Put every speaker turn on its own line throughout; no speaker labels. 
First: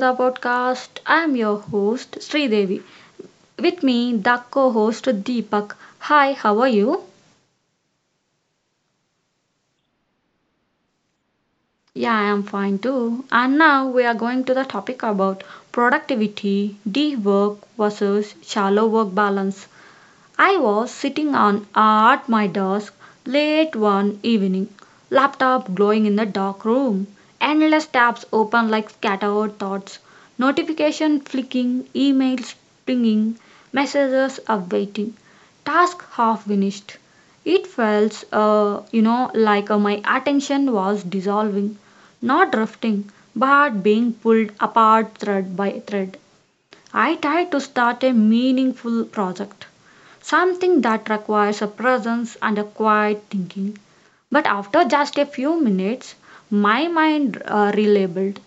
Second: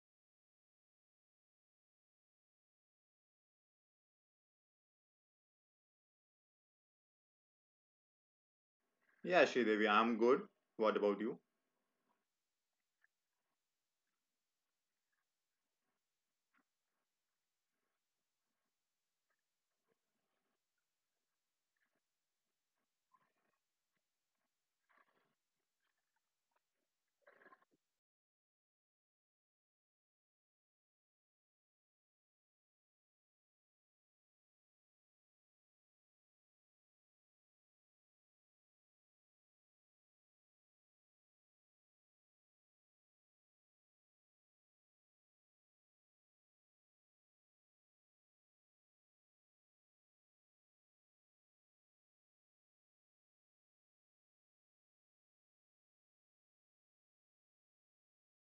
the podcast. I'm your host Sridevi. With me, the co-host Deepak. Hi, how are you?
Yeah, Sridevi, I'm good. What about you?
Yeah, I am fine too. And now we are going to the topic about productivity, deep work versus shallow work balance. I was sitting on at my desk late one evening, laptop glowing in the dark room, endless tabs open like scattered thoughts, notification flicking, emails pinging, messages awaiting, task half finished. It felt, like my attention was dissolving, not drifting, but being pulled apart thread by thread. I tried to start a meaningful project, something that requires a presence and a quiet thinking. But after just a few minutes, my mind relabeled.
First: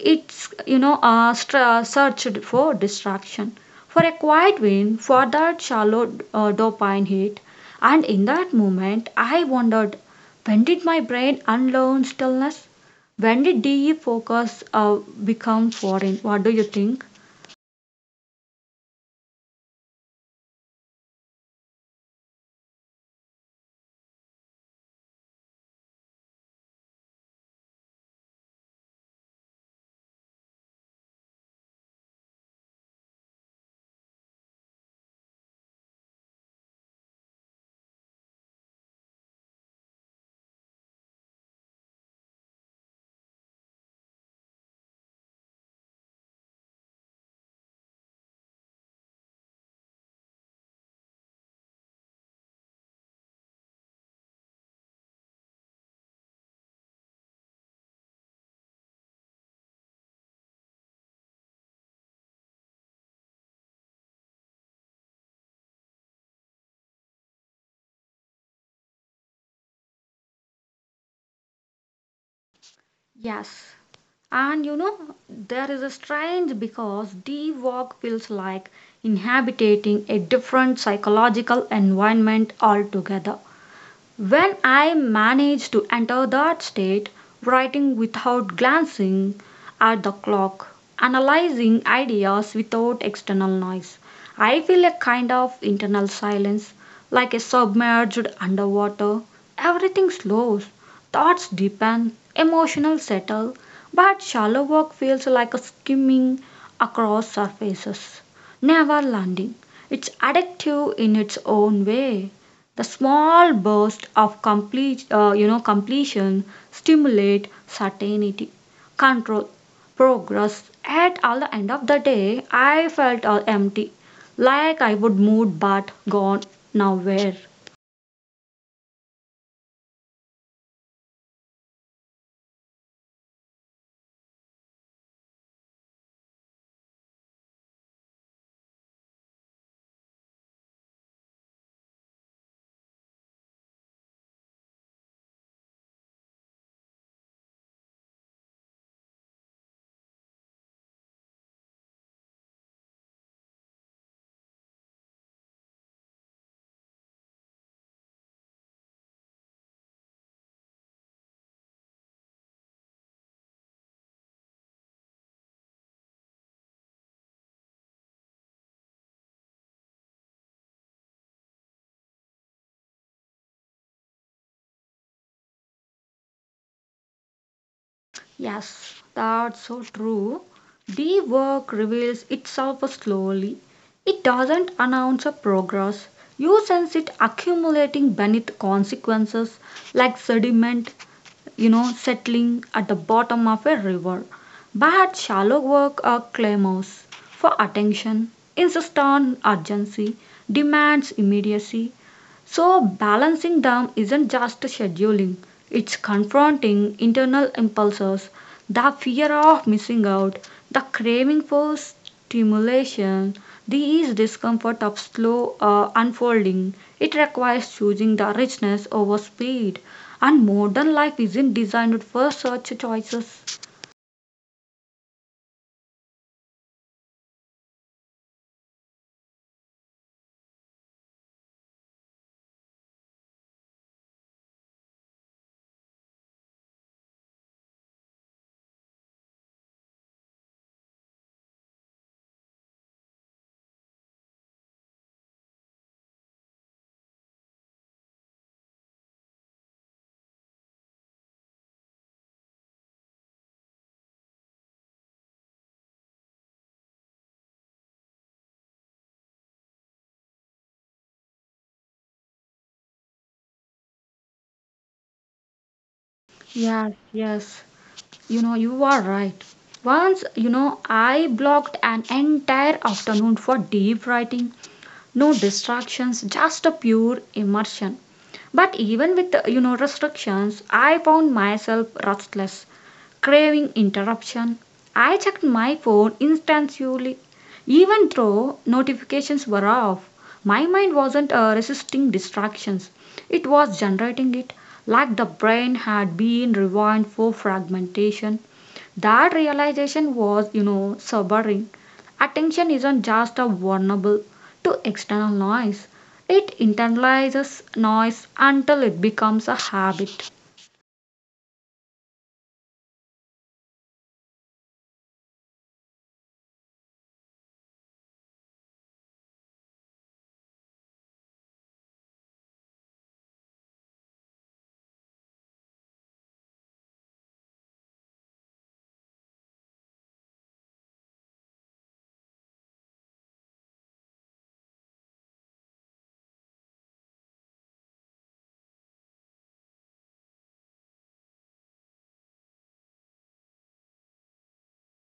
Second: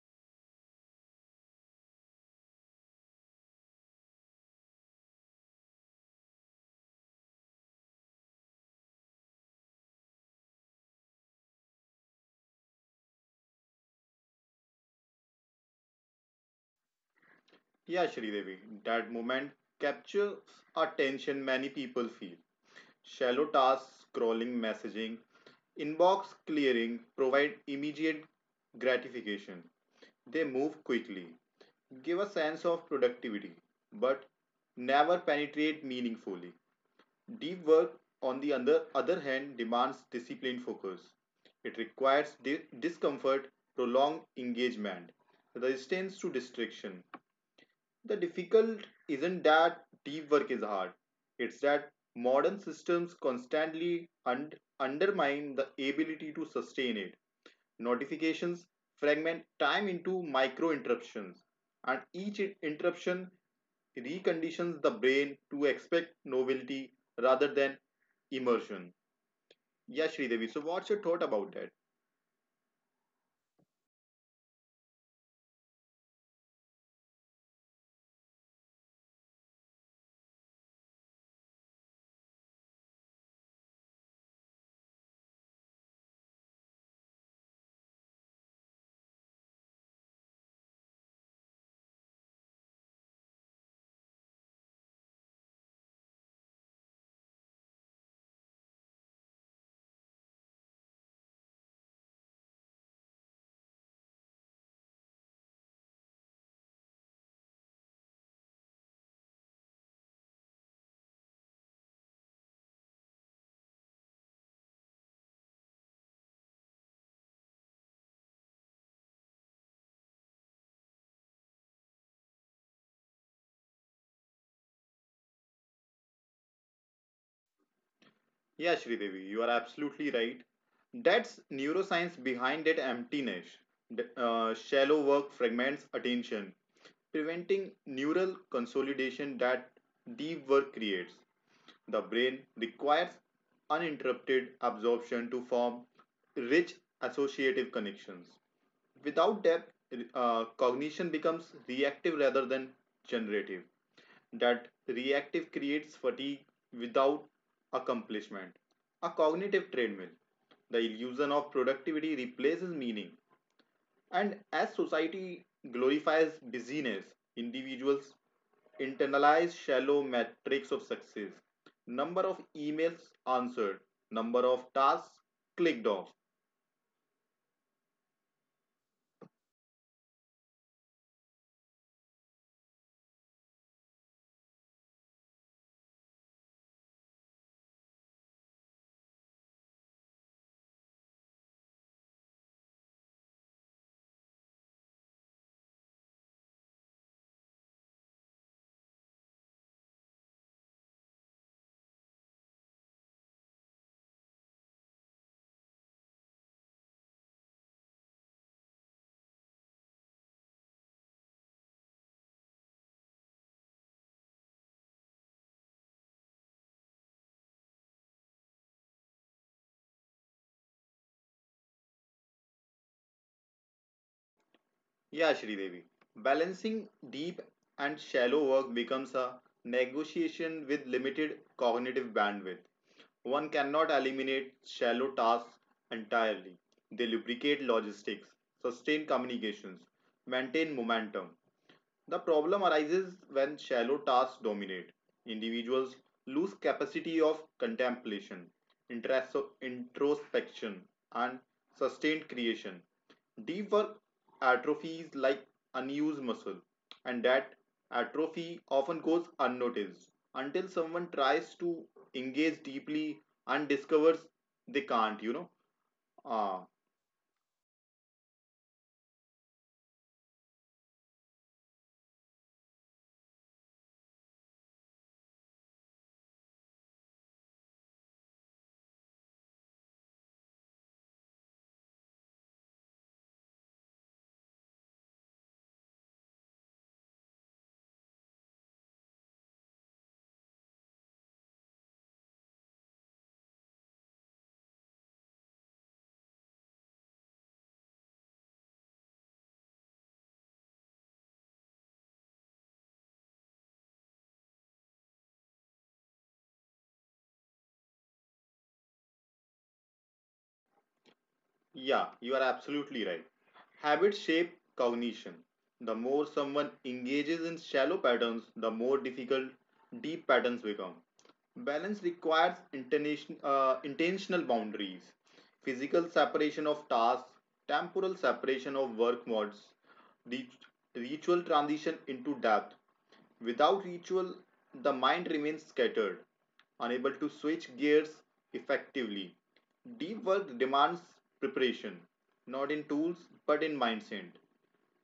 It's you know str- searched for distraction, for a quiet win, for that shallow dopamine hit. And in that moment, I wondered, when did my brain unlearn stillness? When did DE focus become foreign? What do you think?
Yeah, Sridevi, that moment captures a tension many people feel. Shallow tasks, scrolling, messaging, inbox clearing provide immediate gratification. They move quickly, give a sense of productivity, but never penetrate meaningfully. Deep work, on the other hand, demands disciplined focus. It requires discomfort, prolonged engagement, resistance to distraction. The difficult isn't that deep work is hard, it's that modern systems constantly undermine the ability to sustain it. Notifications fragment time into micro interruptions, and each interruption reconditions the brain to expect novelty rather than immersion. Yeah, Sridevi, so what's your thought about that?
Yes. And you know there is a strange because the walk feels like inhabiting a different psychological environment altogether when I manage to enter that state, writing without glancing at the clock, analyzing ideas without external noise, I feel a kind of internal silence, like a submerged underwater. Everything slows, thoughts deepen, emotional settle, but shallow work feels like a skimming across surfaces, never landing. It's addictive in its own way, the small burst of complete completion, stimulate certainty, control, progress. At all the end of the day, I felt all empty, like I would moved but gone nowhere.
Yeah, Sridevi, you are absolutely right. That's neuroscience behind that emptiness. Shallow work fragments attention, preventing neural consolidation that deep work creates. The brain requires uninterrupted absorption to form rich associative connections. Without depth, cognition becomes reactive rather than generative. That reactive creates fatigue without accomplishment. A cognitive treadmill. The illusion of productivity replaces meaning. And as society glorifies busyness, individuals internalize shallow metrics of success, number of emails answered, number of tasks clicked off.
Yes, that's so true. The work reveals itself slowly. It doesn't announce a progress. You sense it accumulating beneath consequences, like sediment, you know, settling at the bottom of a river. But shallow work clamors for attention, insists on urgency, demands immediacy. So, balancing them isn't just scheduling, it's confronting internal impulses, the fear of missing out, the craving for stimulation, the discomfort of slow unfolding. It requires choosing the richness over speed. And modern life isn't designed for such choices.
Yeah, Devi. Balancing deep and shallow work becomes a negotiation with limited cognitive bandwidth. One cannot eliminate shallow tasks entirely. They lubricate logistics, sustain communications, maintain momentum. The problem arises when shallow tasks dominate. Individuals lose capacity of contemplation, introspection, and sustained creation. Deep work atrophies like unused muscle, and that atrophy often goes unnoticed until someone tries to engage deeply and discovers they can't, you know. Uh,
Yes, yes. You know, you are right. Once, you know, I blocked an entire afternoon for deep writing. No distractions, just a pure immersion. But even with restrictions, I found myself restless, craving interruption. I checked my phone instantly, even though notifications were off. My mind wasn't resisting distractions, it was generating it, like the brain had been rewind for fragmentation. That realization was, you know, sobering. Attention isn't just a vulnerable to external noise. It internalizes noise until it becomes a habit.
yeah, you are absolutely right. Habits shape cognition. The more someone engages in shallow patterns, the more difficult deep patterns become. Balance requires intentional boundaries, physical separation of tasks, temporal separation of work modes, rit- ritual transition into depth. Without ritual, the mind remains scattered, unable to switch gears effectively. Deep work demands preparation, not in tools but in mindset.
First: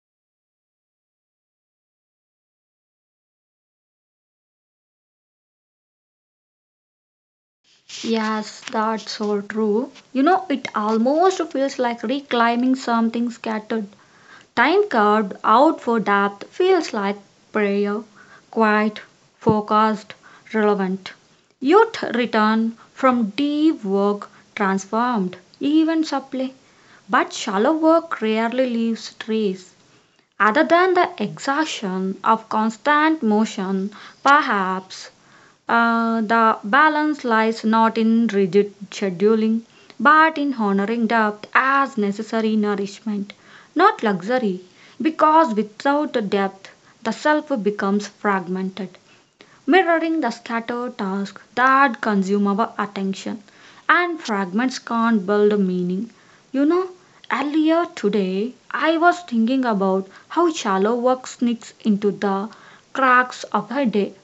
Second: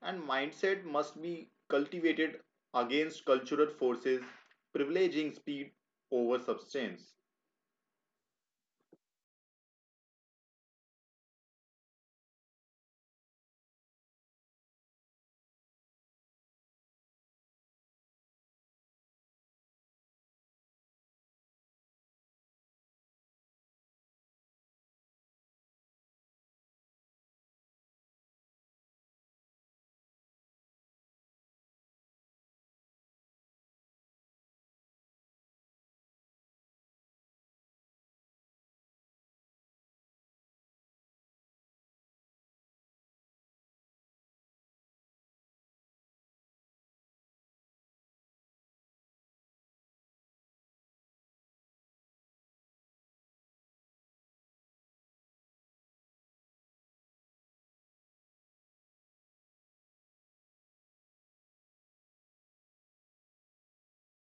And mindset must be cultivated against cultural forces privileging speed over substance.
Yes, that's so true. You know, it almost feels like reclaiming something scattered. Time carved out for depth feels like prayer, quiet, focused, relevant. Youth return from deep work transformed, even subtly. But shallow work rarely leaves trace. Other than the exhaustion of constant motion, perhaps the balance lies not in rigid scheduling, but in honoring depth as necessary nourishment, not luxury, because without depth, the self becomes fragmented, mirroring the scattered tasks that consume our attention, and fragments can't build meaning. You know, earlier today I was thinking about how shallow work sneaks into the cracks of a day.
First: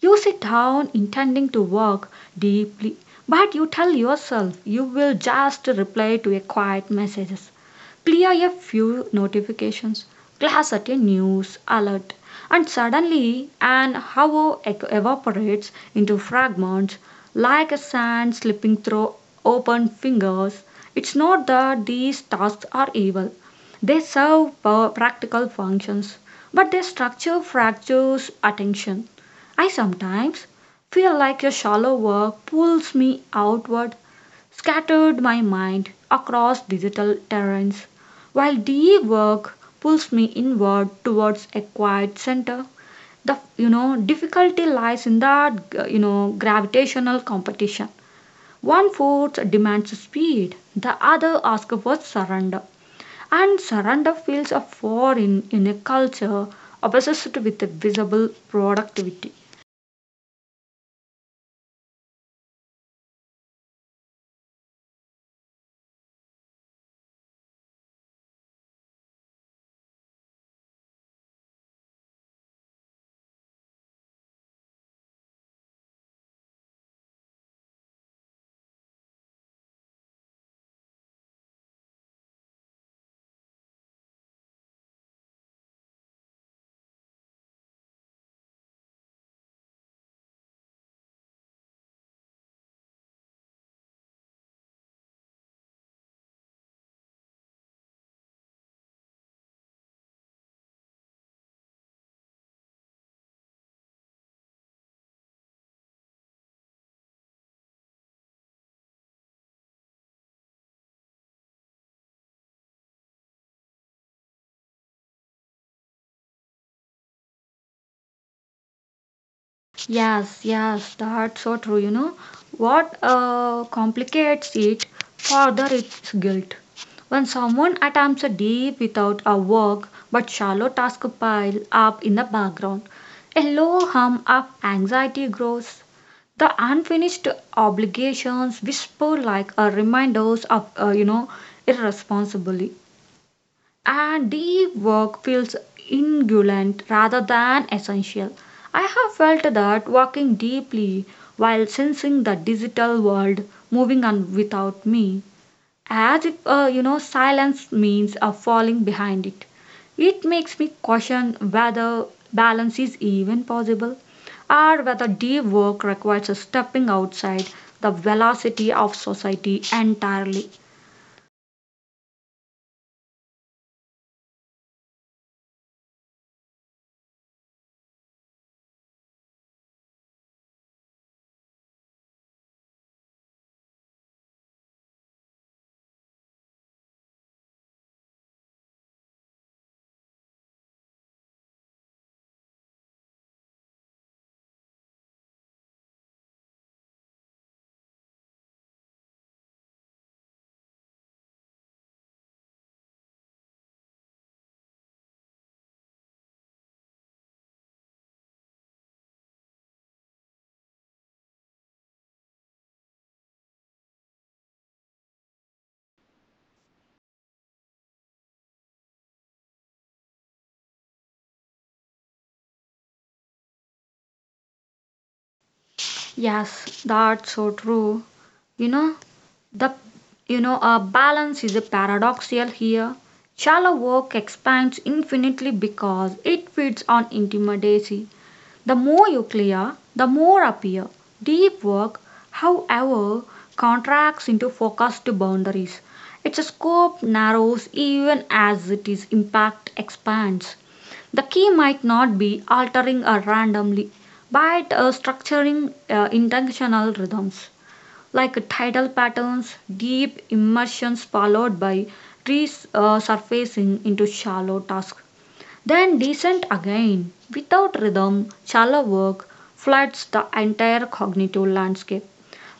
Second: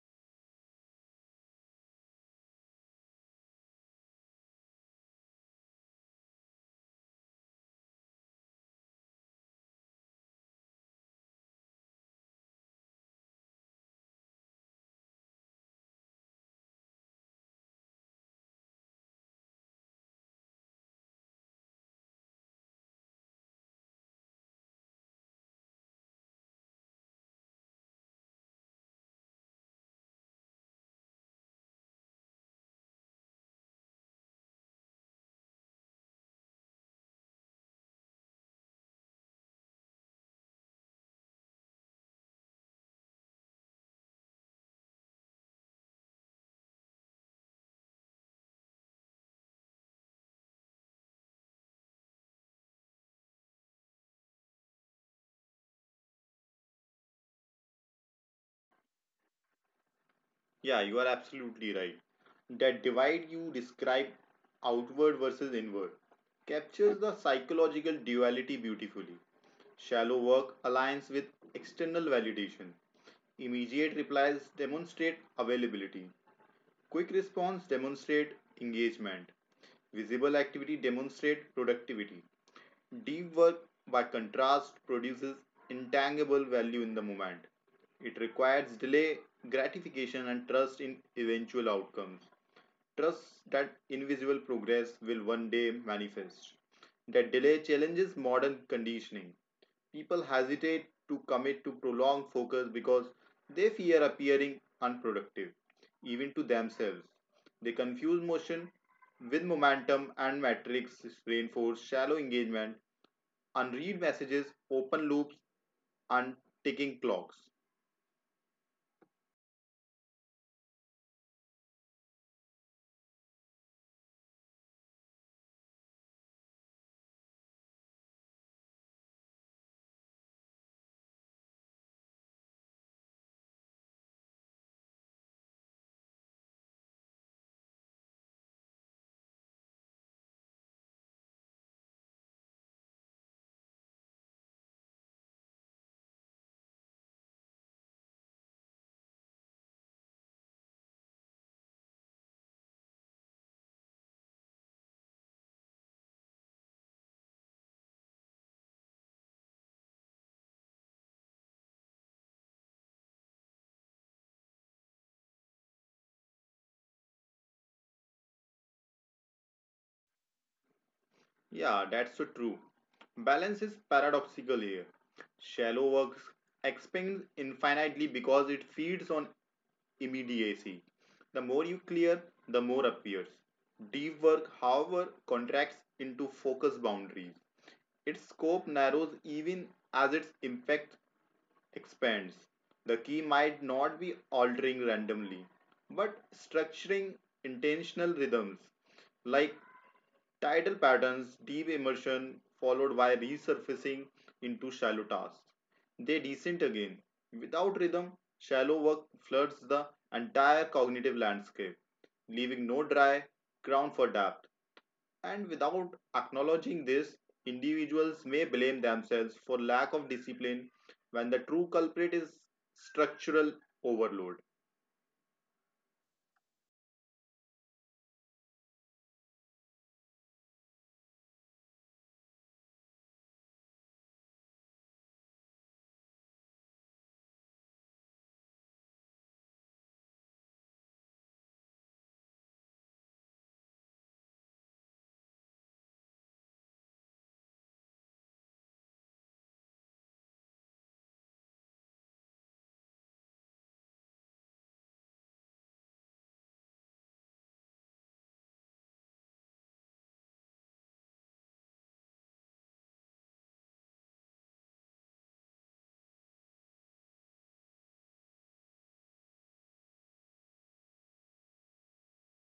You sit down intending to work deeply, but you tell yourself you will just reply to a quiet message, clear a few notifications, glass at a news alert, and suddenly an hour evaporates into fragments, like a sand slipping through open fingers. It's not that these tasks are evil, they serve practical functions, but their structure fractures attention. I sometimes feel like your shallow work pulls me outward, scattered my mind across digital terrains, while DE work pulls me inward towards a quiet center. The difficulty lies in that gravitational competition. One force demands speed, the other asks for surrender, and surrender feels a foreign in a culture obsessed with visible productivity.
Yeah, you are absolutely right. That divide you describe, outward versus inward, captures the psychological duality beautifully. Shallow work aligns with external validation. Immediate replies demonstrate availability. Quick response demonstrate engagement. Visible activity demonstrate productivity. Deep work, by contrast, produces intangible value in the moment. It requires delay, gratification, and trust in eventual outcomes. Trust that invisible progress will one day manifest. That delay challenges modern conditioning. People hesitate to commit to prolonged focus because they fear appearing unproductive, even to themselves. They confuse motion with momentum, and metrics reinforce shallow engagement, unread messages, open loops, and ticking clocks.
Yes, yes, that's so true. You know what complicates it further? It's guilt. When someone attempts a deep without a work but shallow task pile up in the background, a low hum of anxiety grows. The unfinished obligations whisper like a reminders of irresponsibly, and deep work feels indulgent rather than essential. I have felt that walking deeply while sensing the digital world moving on without me, as if silence means a falling behind it. It makes me question whether balance is even possible or whether deep work requires a stepping outside the velocity of society entirely.
Yeah, that's so true. Balance is paradoxical here. Shallow work expands infinitely because it feeds on immediacy. The more you clear, the more appears. Deep work, however, contracts into focus boundaries. Its scope narrows even as its impact expands. The key might not be altering randomly, but structuring intentional rhythms like tidal patterns, deep immersion, followed by resurfacing into shallow tasks. They descend again. Without rhythm, shallow work floods the entire cognitive landscape, leaving no dry ground for depth. And without acknowledging this, individuals may blame themselves for lack of discipline when the true culprit is structural overload.
Yes, that's so true. You know, the a balance is a paradoxical here. Shallow work expands infinitely because it feeds on intimacy, the more you clear, the more appear. Deep work, however, contracts into focused boundaries. Its scope narrows even as its impact expands. The key might not be altering or randomly, but structuring intentional rhythms like tidal patterns, deep immersions followed by resurfacing into shallow tasks then descent again. Without rhythm, shallow work floods the entire cognitive landscape,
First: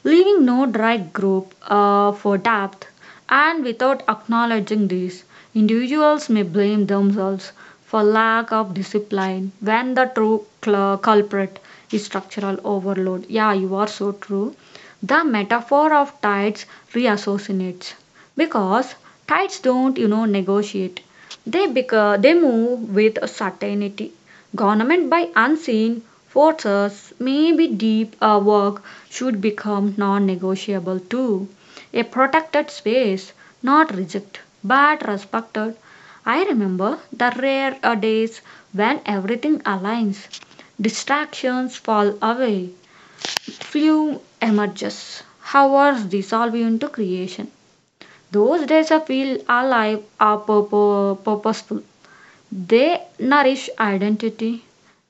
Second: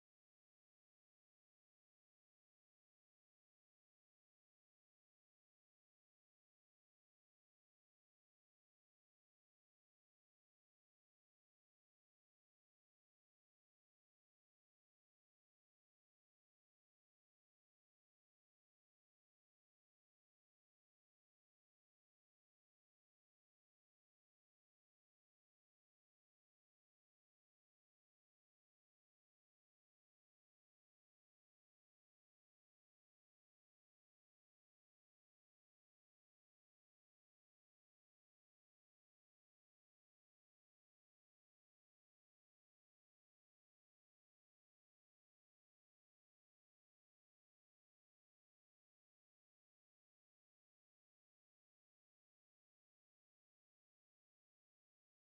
leaving no dry group for depth. And without acknowledging this, individuals may blame themselves for lack of discipline when the true culprit is structural overload. Yeah, you are so true. The metaphor of tides reassociates because tides don't, you know, negotiate, they become, they move with certainty. Government by unseen forces, may be deep work should become non-negotiable too. A protected space, not rejected but respected. I remember the rare days when everything aligns. Distractions fall away. Flume emerges. Hours dissolve into creation. Those days I feel alive are purposeful. They nourish identity,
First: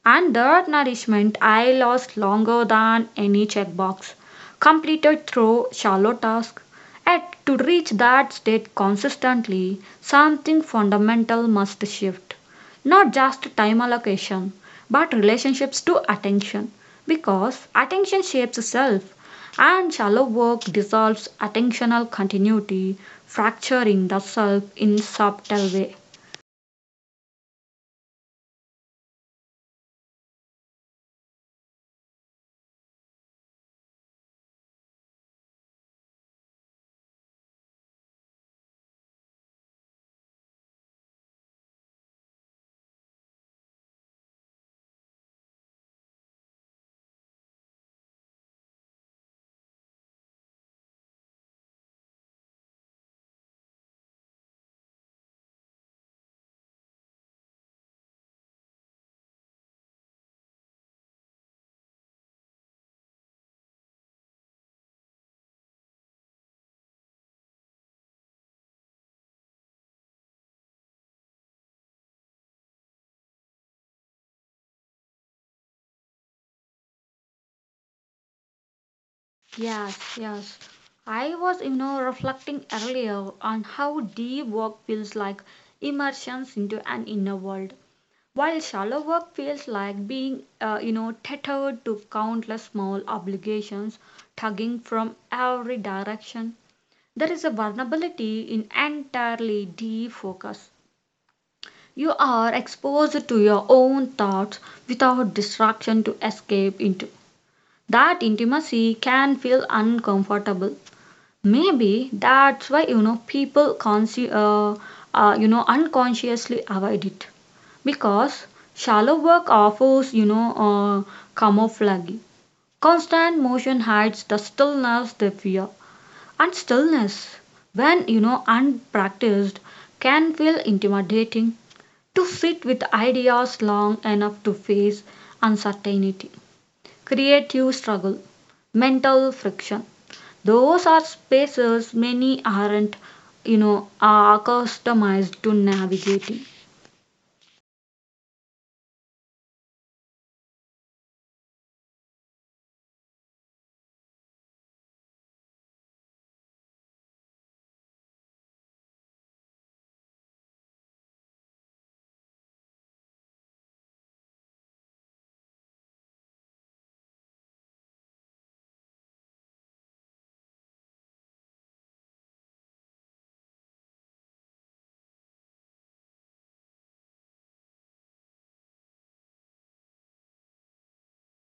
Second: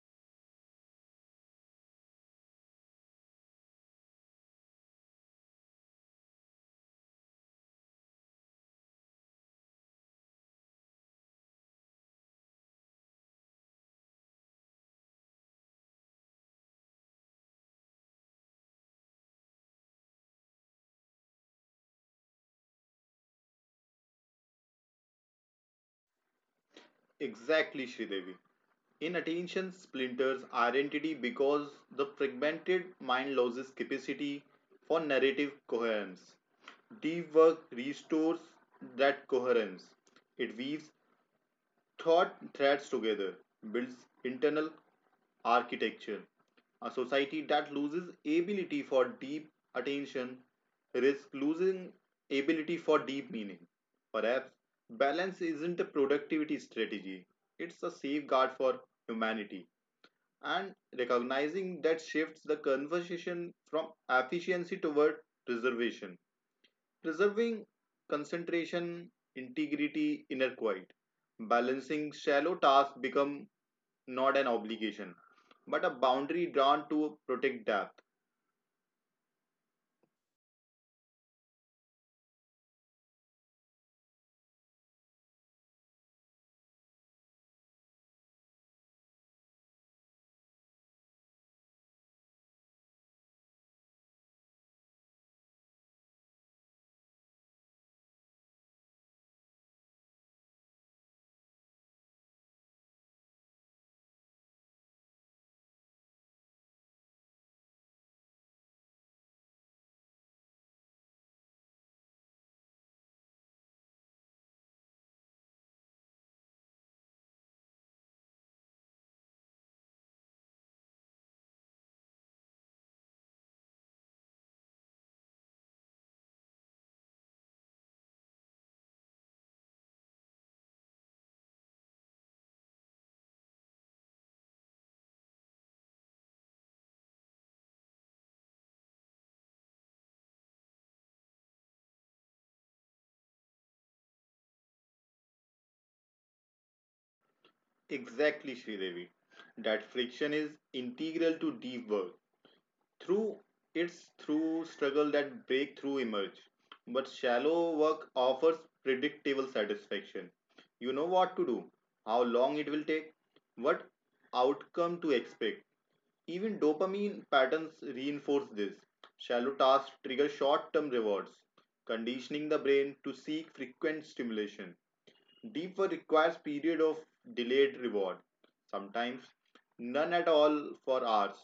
and that nourishment I lost longer than any checkbox completed through shallow tasks. Yet, to reach that state consistently, something fundamental must shift. Not just time allocation, but relationships to attention. Because attention shapes self, and shallow work dissolves attentional continuity, fracturing the self in subtle way.
Exactly, Sridevi. Inattention splinters identity because the fragmented mind loses capacity for narrative coherence. Deep work restores that coherence. It weaves thought threads together, builds internal architecture. A society that loses ability for deep attention risks losing ability for deep meaning. Perhaps balance isn't a productivity strategy, it's a safeguard for humanity. And recognizing that shifts the conversation from efficiency toward preservation, preserving concentration, integrity, inner quiet. Balancing shallow tasks become not an obligation, but a boundary drawn to protect depth.
Yes, yes. I was, you know, reflecting earlier on how deep work feels like immersions into an inner world, while shallow work feels like being, tethered to countless small obligations tugging from every direction. There is a vulnerability in entirely defocus. You are exposed to your own thoughts without distraction to escape into. That intimacy can feel uncomfortable. Maybe that's why, you know, people unconsciously avoid it, because shallow work offers, camouflage. Constant motion hides the stillness they fear, and stillness, when, you know, unpracticed, can feel intimidating. To sit with ideas long enough to face uncertainty, creative struggle, mental friction, those are spaces many aren't, you know, are accustomed to navigating.
Exactly, Sridevi. That friction is integral to deep work. Through it's through struggle that breakthrough emerge. But shallow work offers predictable satisfaction. You know what to do, how long it will take, what outcome to expect. Even dopamine patterns reinforce this. Shallow tasks trigger short term rewards, conditioning the brain to seek frequent stimulation. Deeper requires period of delayed reward, sometimes none at all for hours.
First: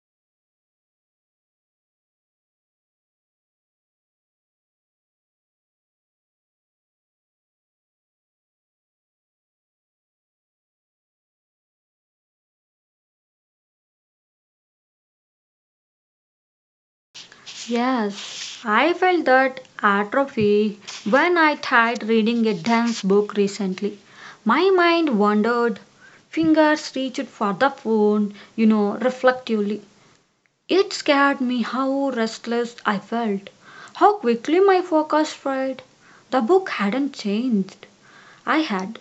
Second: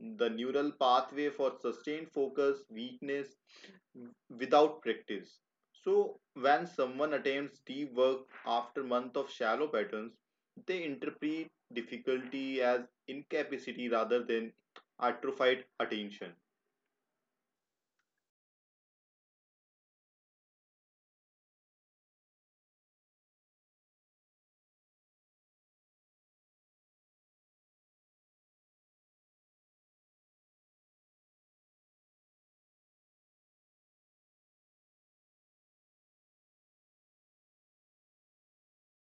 The neural pathway for sustained focus, weakness without practice. So when someone attempts deep work after month of shallow patterns, they interpret difficulty as incapacity rather than atrophied attention.
Yes, I felt that atrophy when I tried reading a dense book recently. My mind wandered, fingers reached for the phone, you know, reflectively. It scared me how restless I felt, how quickly my focus fried. The book hadn't changed. I had.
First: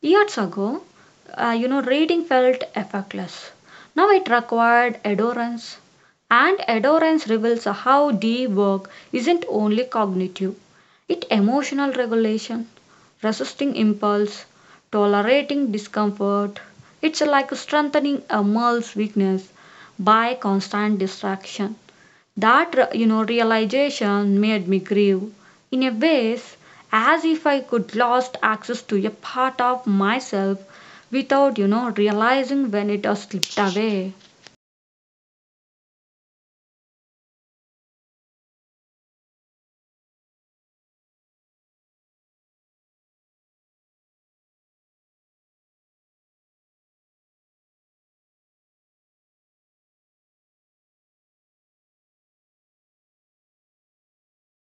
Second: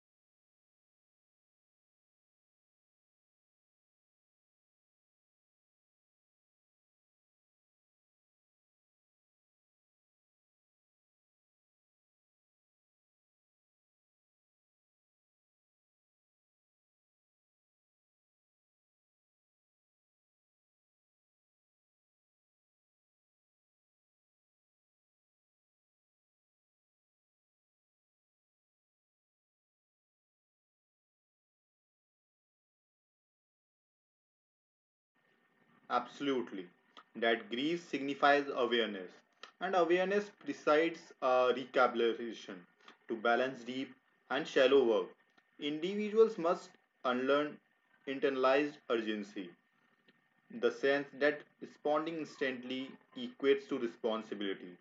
Years ago, reading felt effortless. Now it required adherence, and adherence reveals how deep work isn't only cognitive, it emotional regulation, resisting impulse, tolerating discomfort. It's like strengthening a male's weakness by constant distraction. That realization made me grieve in a ways, as if I could lost access to a part of myself without, you know, realizing when it has slipped away.
Absolutely. That grief signifies awareness, and awareness presides recalibration to balance deep and shallow work. Individuals must unlearn internalized urgency, the sense that responding instantly equates to responsibility,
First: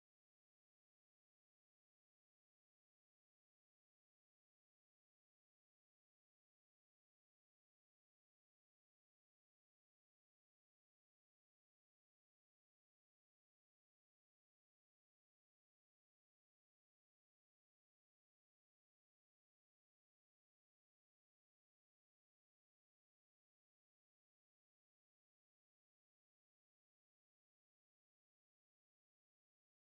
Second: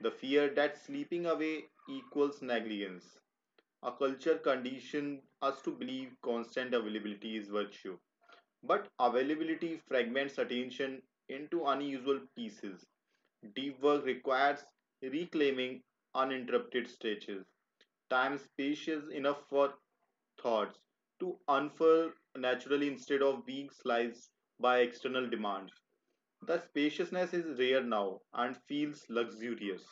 the fear that sleeping away equals negligence. A culture conditioned us to believe constant availability is virtue. But availability fragments attention into unusual pieces. Deep work requires reclaiming uninterrupted stretches, time spacious enough for thoughts to unfurl naturally instead of being sliced by external demands. The spaciousness is rare now and feels luxurious.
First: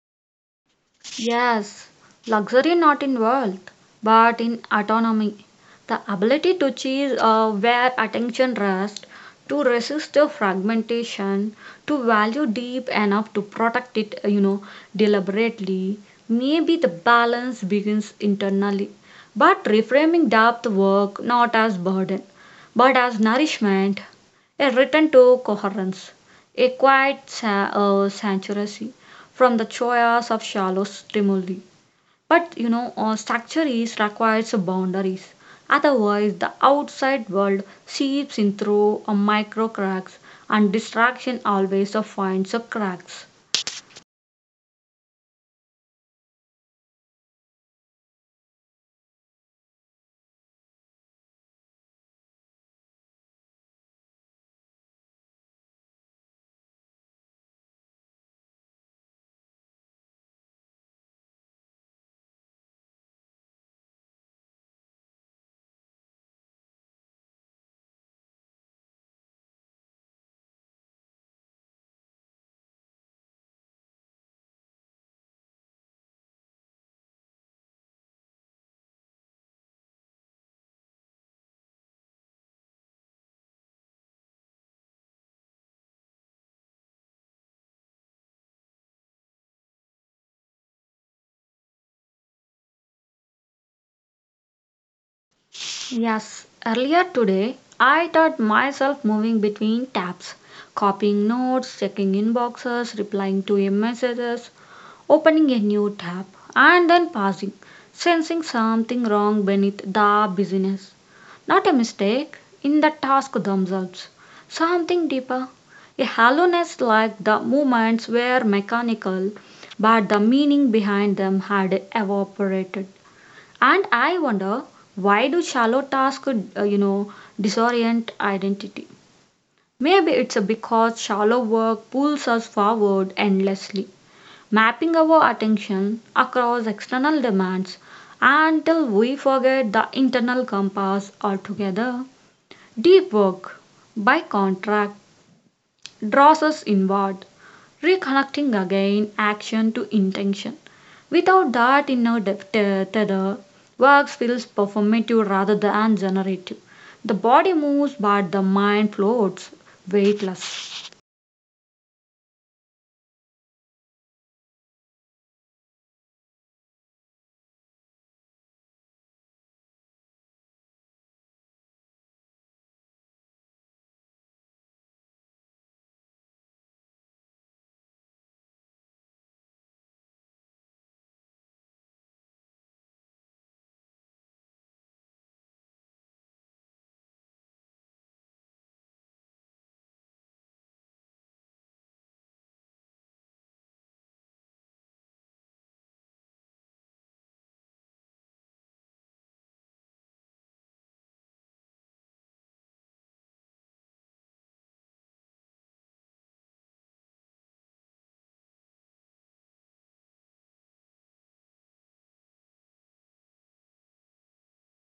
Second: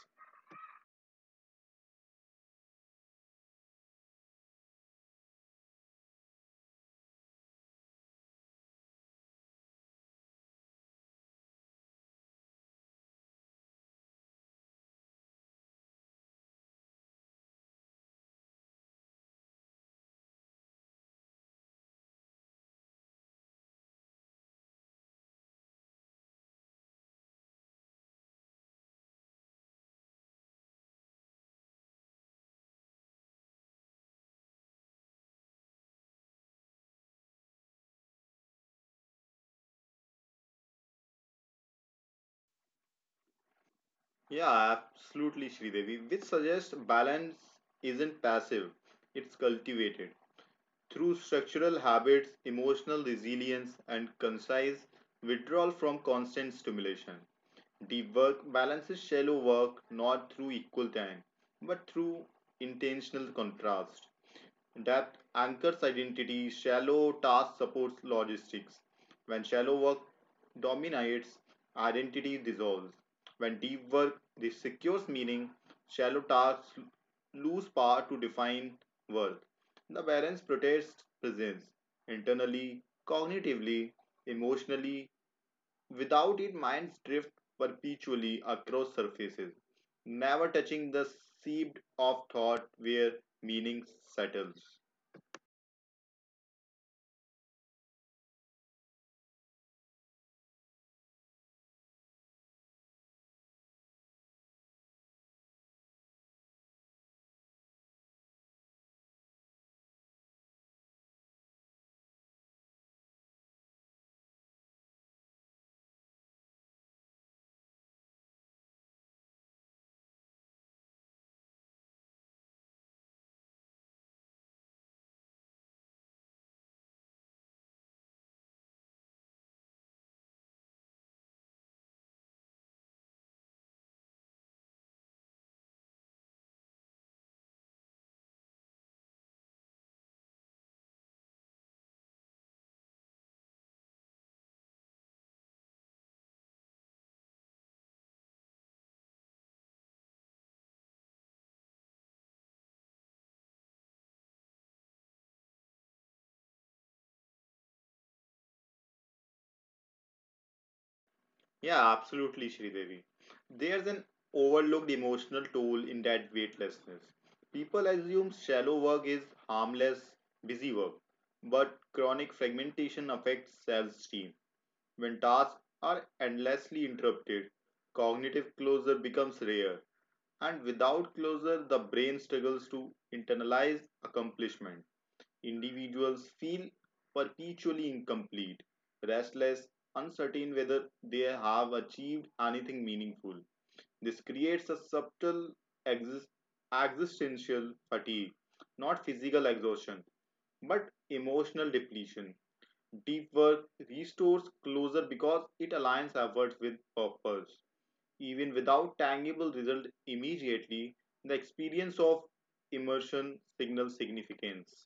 Yes, luxury not in wealth, but in autonomy. The ability to choose where attention rests, to resist the fragmentation, to value deep enough to protect it, deliberately. Maybe the balance begins internally. But reframing depth work not as burden, but as nourishment, a return to coherence, a quiet sanctuary from the choice of shallow stimuli. But you know, structure is requires boundaries. Otherwise, the outside world seeps in through a micro cracks, and distraction always finds cracks.
Yeah, absolutely, Sridevi, which suggests balance isn't passive, it's cultivated through structural habits, emotional resilience, and concise withdrawal from constant stimulation. Deep work balances shallow work not through equal time, but through intentional contrast. Depth anchors identity, shallow task supports logistics. When shallow work dominates, identity dissolves. When deep work secures meaning, shallow tasks lose power to define worth. The balance protects presence internally, cognitively, emotionally. Without it, minds drift perpetually across surfaces, never touching the seed of thought where meaning settles.
Yes, earlier today I taught myself moving between tabs, copying notes, checking inboxes, replying to your messages, opening a new tab, and then pausing, sensing something wrong beneath the busyness. Not a mistake in the task themselves, something deeper, a hollowness, like the movements were mechanical, but the meaning behind them had evaporated. And I wonder, why do shallow tasks, uh, you know, disorient identity? Maybe it's a because shallow work pulls us forward endlessly, mapping our attention across external demands until we forget the internal compass altogether. Deep work, by contrast, draws us inward, reconnecting again action to intention. Without that inner tether, work feels performative rather than generative. The body moves, but the mind floats, weightless.
Yeah, absolutely, Sridevi. There's an overlooked emotional toll in that weightlessness. People assume shallow work is harmless, busy work, but chronic fragmentation affects self esteem. When tasks are endlessly interrupted, cognitive closure becomes rare, and without closure, the brain struggles to internalize accomplishment. Individuals feel perpetually incomplete, restless, uncertain whether they have achieved anything meaningful. This creates a subtle exist- existential fatigue, not physical exhaustion, but emotional depletion. Deep work restores closure because it aligns efforts with purpose. Even without tangible result immediately, the experience of immersion signals significance.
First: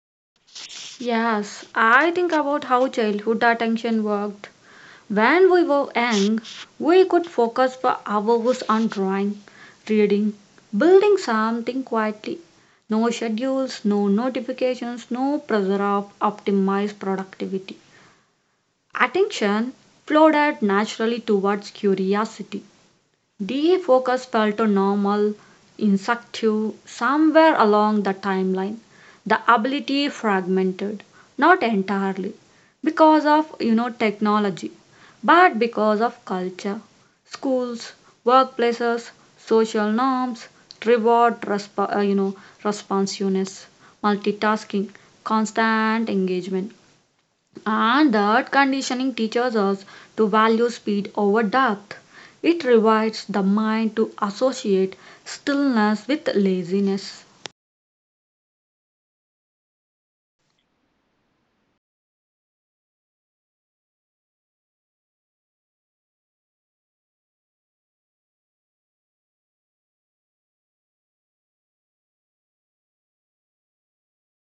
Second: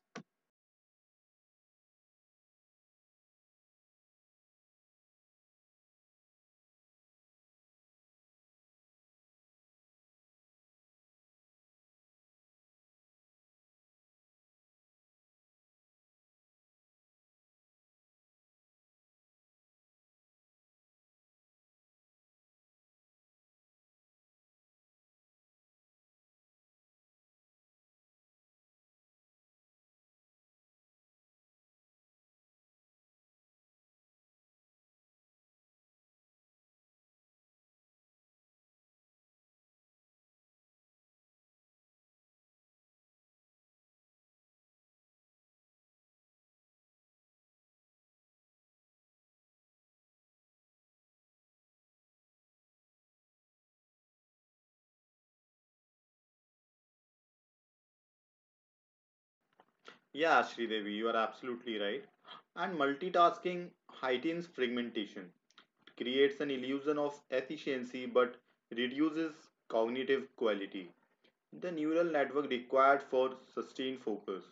Yes, I think about how childhood attention worked. When we were young, we could focus for hours on drawing, reading, building something quietly. No schedules, no notifications, no pressure of optimized productivity. Attention flowed out naturally towards curiosity. DE focus fell to paltonormal insectives somewhere along the timeline, the ability fragmented, not entirely because of, you know, technology, but because of culture, schools, workplaces, social norms, reward responsiveness, multitasking, constant engagement. And that conditioning teaches us to value speed over depth. It rewires the mind to associate stillness with laziness.
Yeah, Sridevi, you are absolutely right. And multitasking heightens fragmentation. It creates an illusion of efficiency but reduces cognitive quality. The neural network required for sustained focus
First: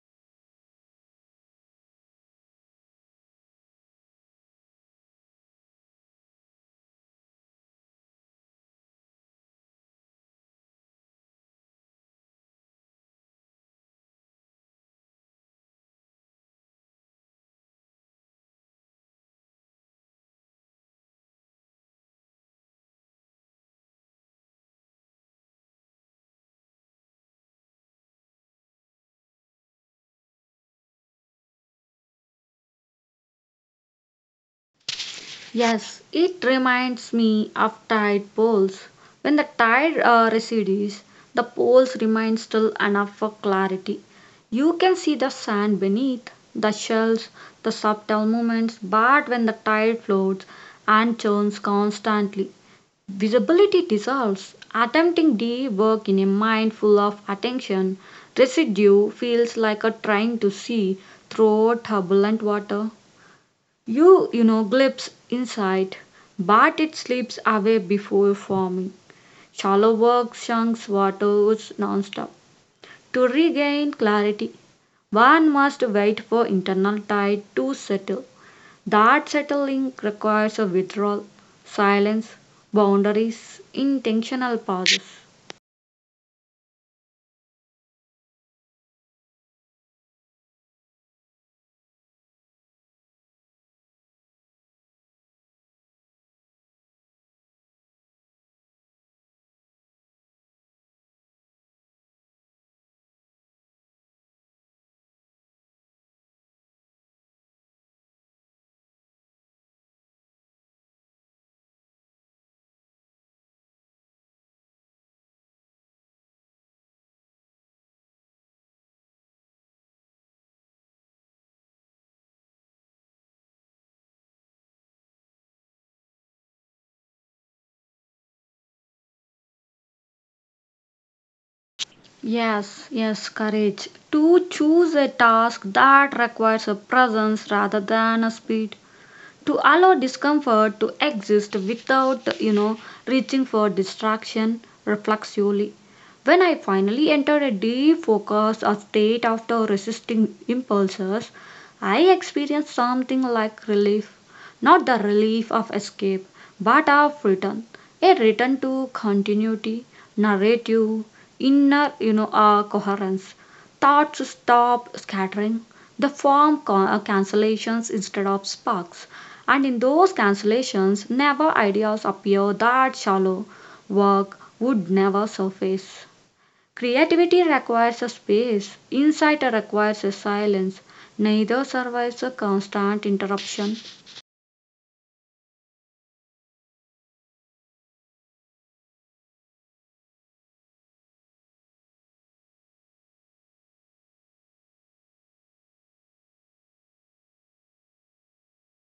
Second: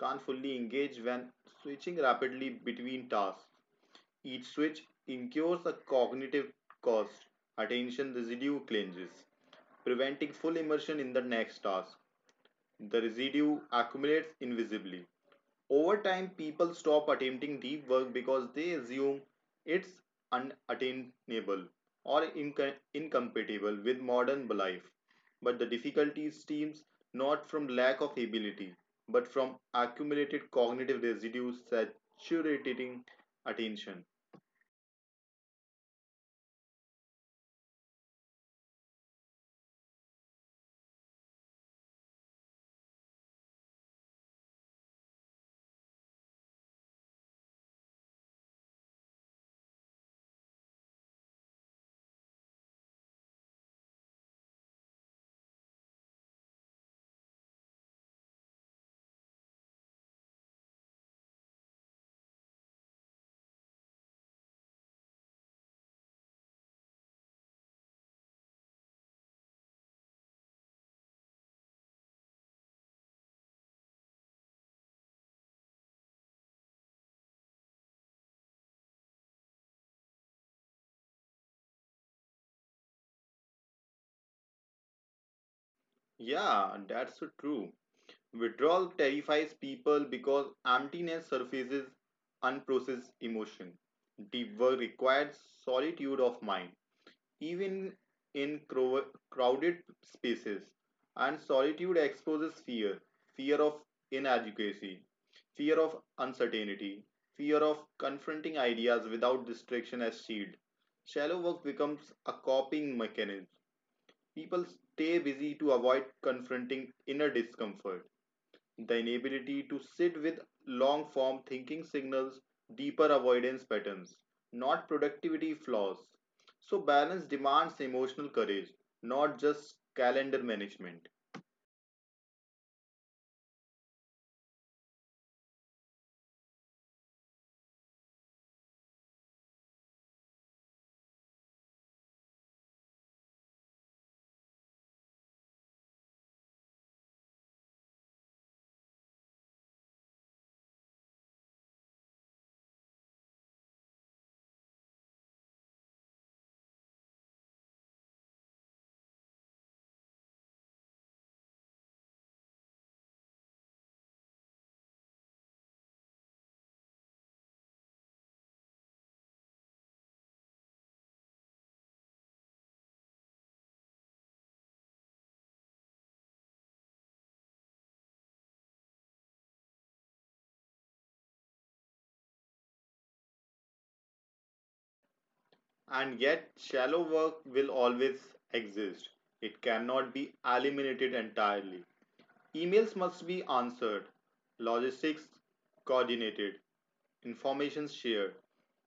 can't fully engage when switching rapidly between tasks. Each switch incurs a cognitive cost, attention residue cleanses, preventing full immersion in the next task. The residue accumulates invisibly. Over time, people stop attempting deep work because they assume it's unattainable or incompatible with modern life. But the difficulty stems not from lack of ability, but from accumulated cognitive residues saturating attention.
Yes, it reminds me of tide poles. When the tide recedes, the poles remain still enough for clarity. You can see the sand beneath, the shells, the subtle movements, but when the tide floats and churns constantly, visibility dissolves. Attempting the work in a mind full of attention residue feels like a trying to see through turbulent water. You glimpse insight, but it slips away before forming. Shallow work shunks waters nonstop. To regain clarity, one must wait for internal tide to settle. That settling requires a withdrawal, silence, boundaries, intentional pauses.
Yeah, that's so true. Withdrawal terrifies people because emptiness surfaces unprocessed emotion. Deep work requires solitude of mind, even in crowded spaces. And solitude exposes fear, fear of inadequacy, fear of uncertainty, fear of confronting ideas without distraction as shield. Shallow work becomes a coping mechanism. People stay busy to avoid confronting inner discomfort. The inability to sit with long form thinking signals deeper avoidance patterns, not productivity flaws. So, balance demands emotional courage, not just calendar management.
Yes, yes, courage. To choose a task that requires a presence rather than a speed, to allow discomfort to exist without, reaching for distraction reflexively. When I finally entered a deep focus or state after resisting impulses, I experienced something like relief. Not the relief of escape, but of return. A return to continuity, narrative, inner, coherence. Thoughts stop scattering. The form cancellations instead of sparks. And in those cancellations, never ideas appear that shallow work would never surface. Creativity requires a space, insight requires a silence. Neither survives a constant interruption.
And yet, shallow work will always exist. It cannot be eliminated entirely. Emails must be answered, logistics coordinated, information shared.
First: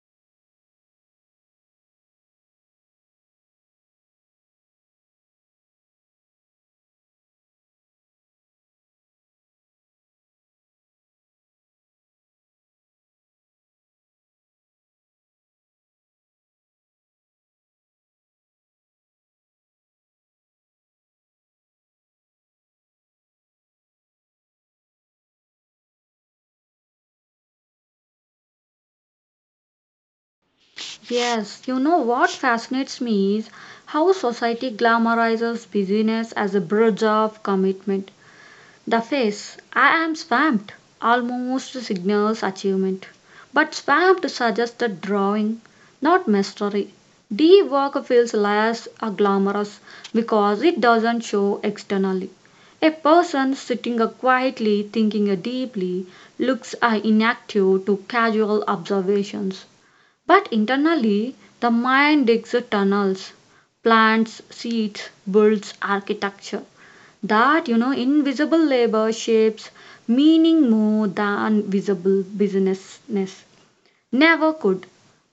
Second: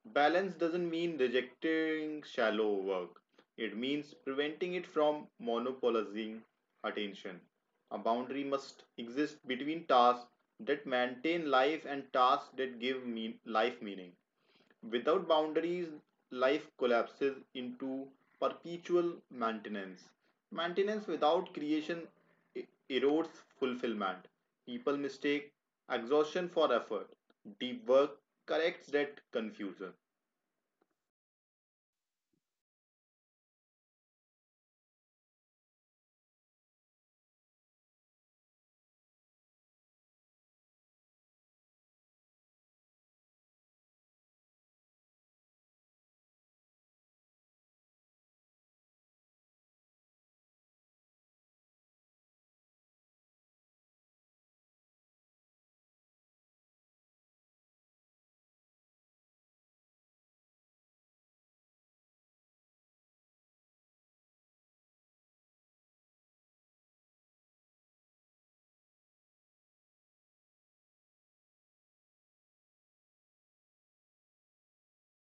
Balance doesn't mean rejecting shallow work, it means preventing it from monopolizing attention. A boundary must exist between tasks that maintain life and tasks that give life meaning. Without boundaries, life collapses into perpetual maintenance. Maintenance without creation erodes fulfillment. People mistake exhaustion for effort. Deep work corrects that confusion.
Yes, you know what fascinates me is how society glamorizes busyness as a bridge of commitment. The face "I am swamped" almost signals achievement, but swamped suggests that drawing, not mastery. The work feels less glamorous because it doesn't show externally. A person sitting quietly thinking deeply looks inactive to casual observations, but internally the mind digs tunnels, plants seeds, builds architecture that invisible labor shapes meaning more than visible businessness never could.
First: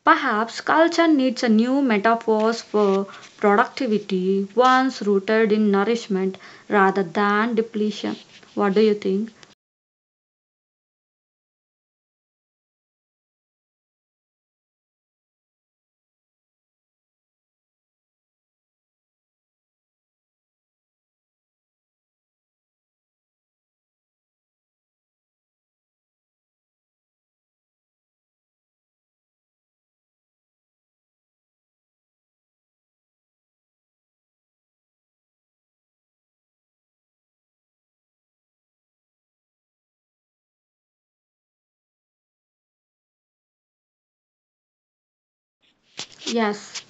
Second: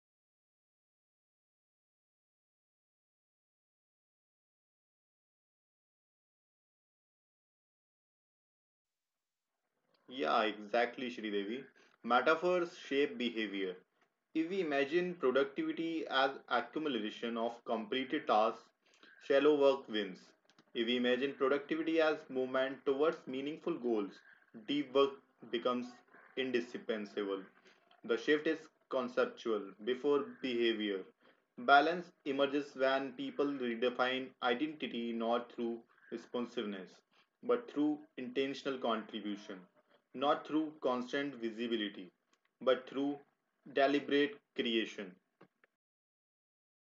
Perhaps culture needs a new metaphors for productivity ones rooted in nourishment rather than depletion. What do you think?
Yeah, exactly, Shri Devi. Metaphors shape behavior. If we imagine productivity as accumulation of completed tasks, shallow work wins. If we imagine productivity as movement towards meaningful goals, deep work becomes indispensable. The shift is conceptual before behavior. Balance emerges when people redefine identity not through responsiveness, but through intentional contribution, not through constant visibility but through deliberate creation.
Yes,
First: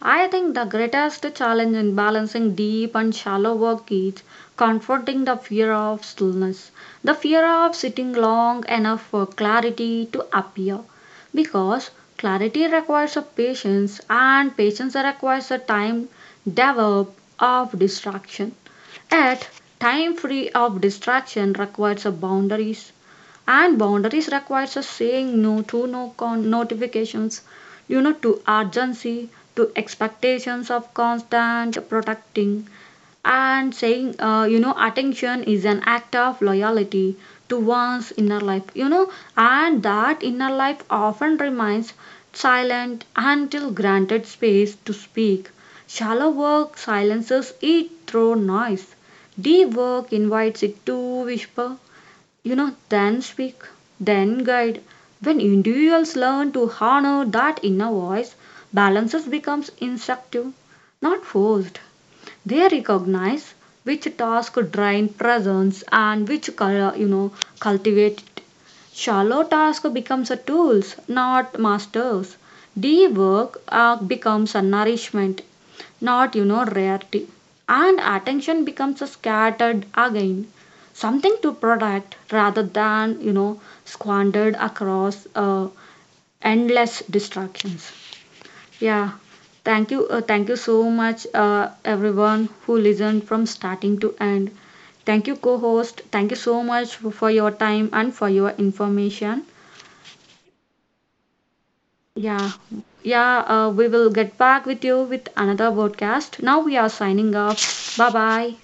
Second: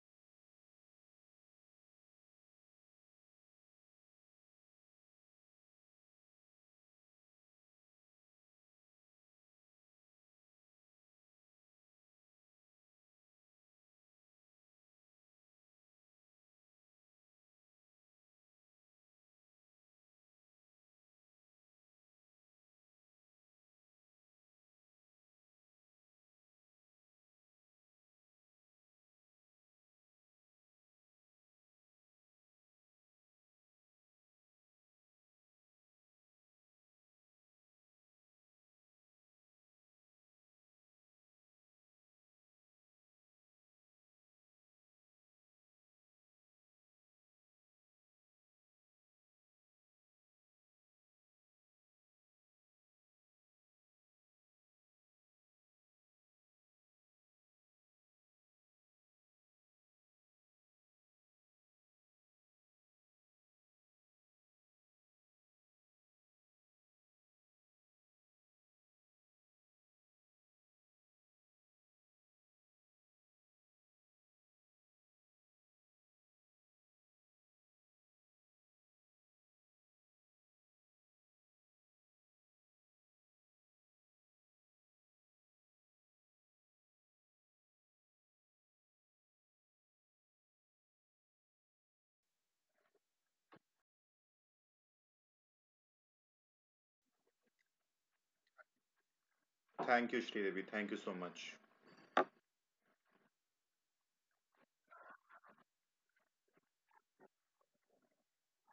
I think the greatest challenge in balancing deep and shallow work is confronting the fear of stillness, the fear of sitting long enough for clarity to appear. Because clarity requires a patience, and patience requires a time develop of distraction. Yet, time free of distraction requires a boundaries, and boundaries requires a saying no to no con- notifications, to urgency, to expectations of constant protecting, and saying, attention is an act of loyalty to one's inner life, and that inner life often remains silent until granted space to speak. Shallow work silences it through noise. Deep work invites it to whisper, then speak, then guide. When individuals learn to honor that inner voice, balances becomes instinctive, not forced. They recognize which task drain presence and which cultivate it. Shallow task becomes a tools, not masters. Deep work becomes a nourishment, not rarity. And attention becomes a scattered again, something to protect rather than squandered across endless distractions. Yeah, thank you. Thank you so much, everyone who listened from starting to end. Thank you, co host. Thank you so much for your time and for your information.
Thank you, Sridevi. Thank you so much.
Yeah, yeah, we will get back with you with another broadcast. Now we are signing off. Bye bye.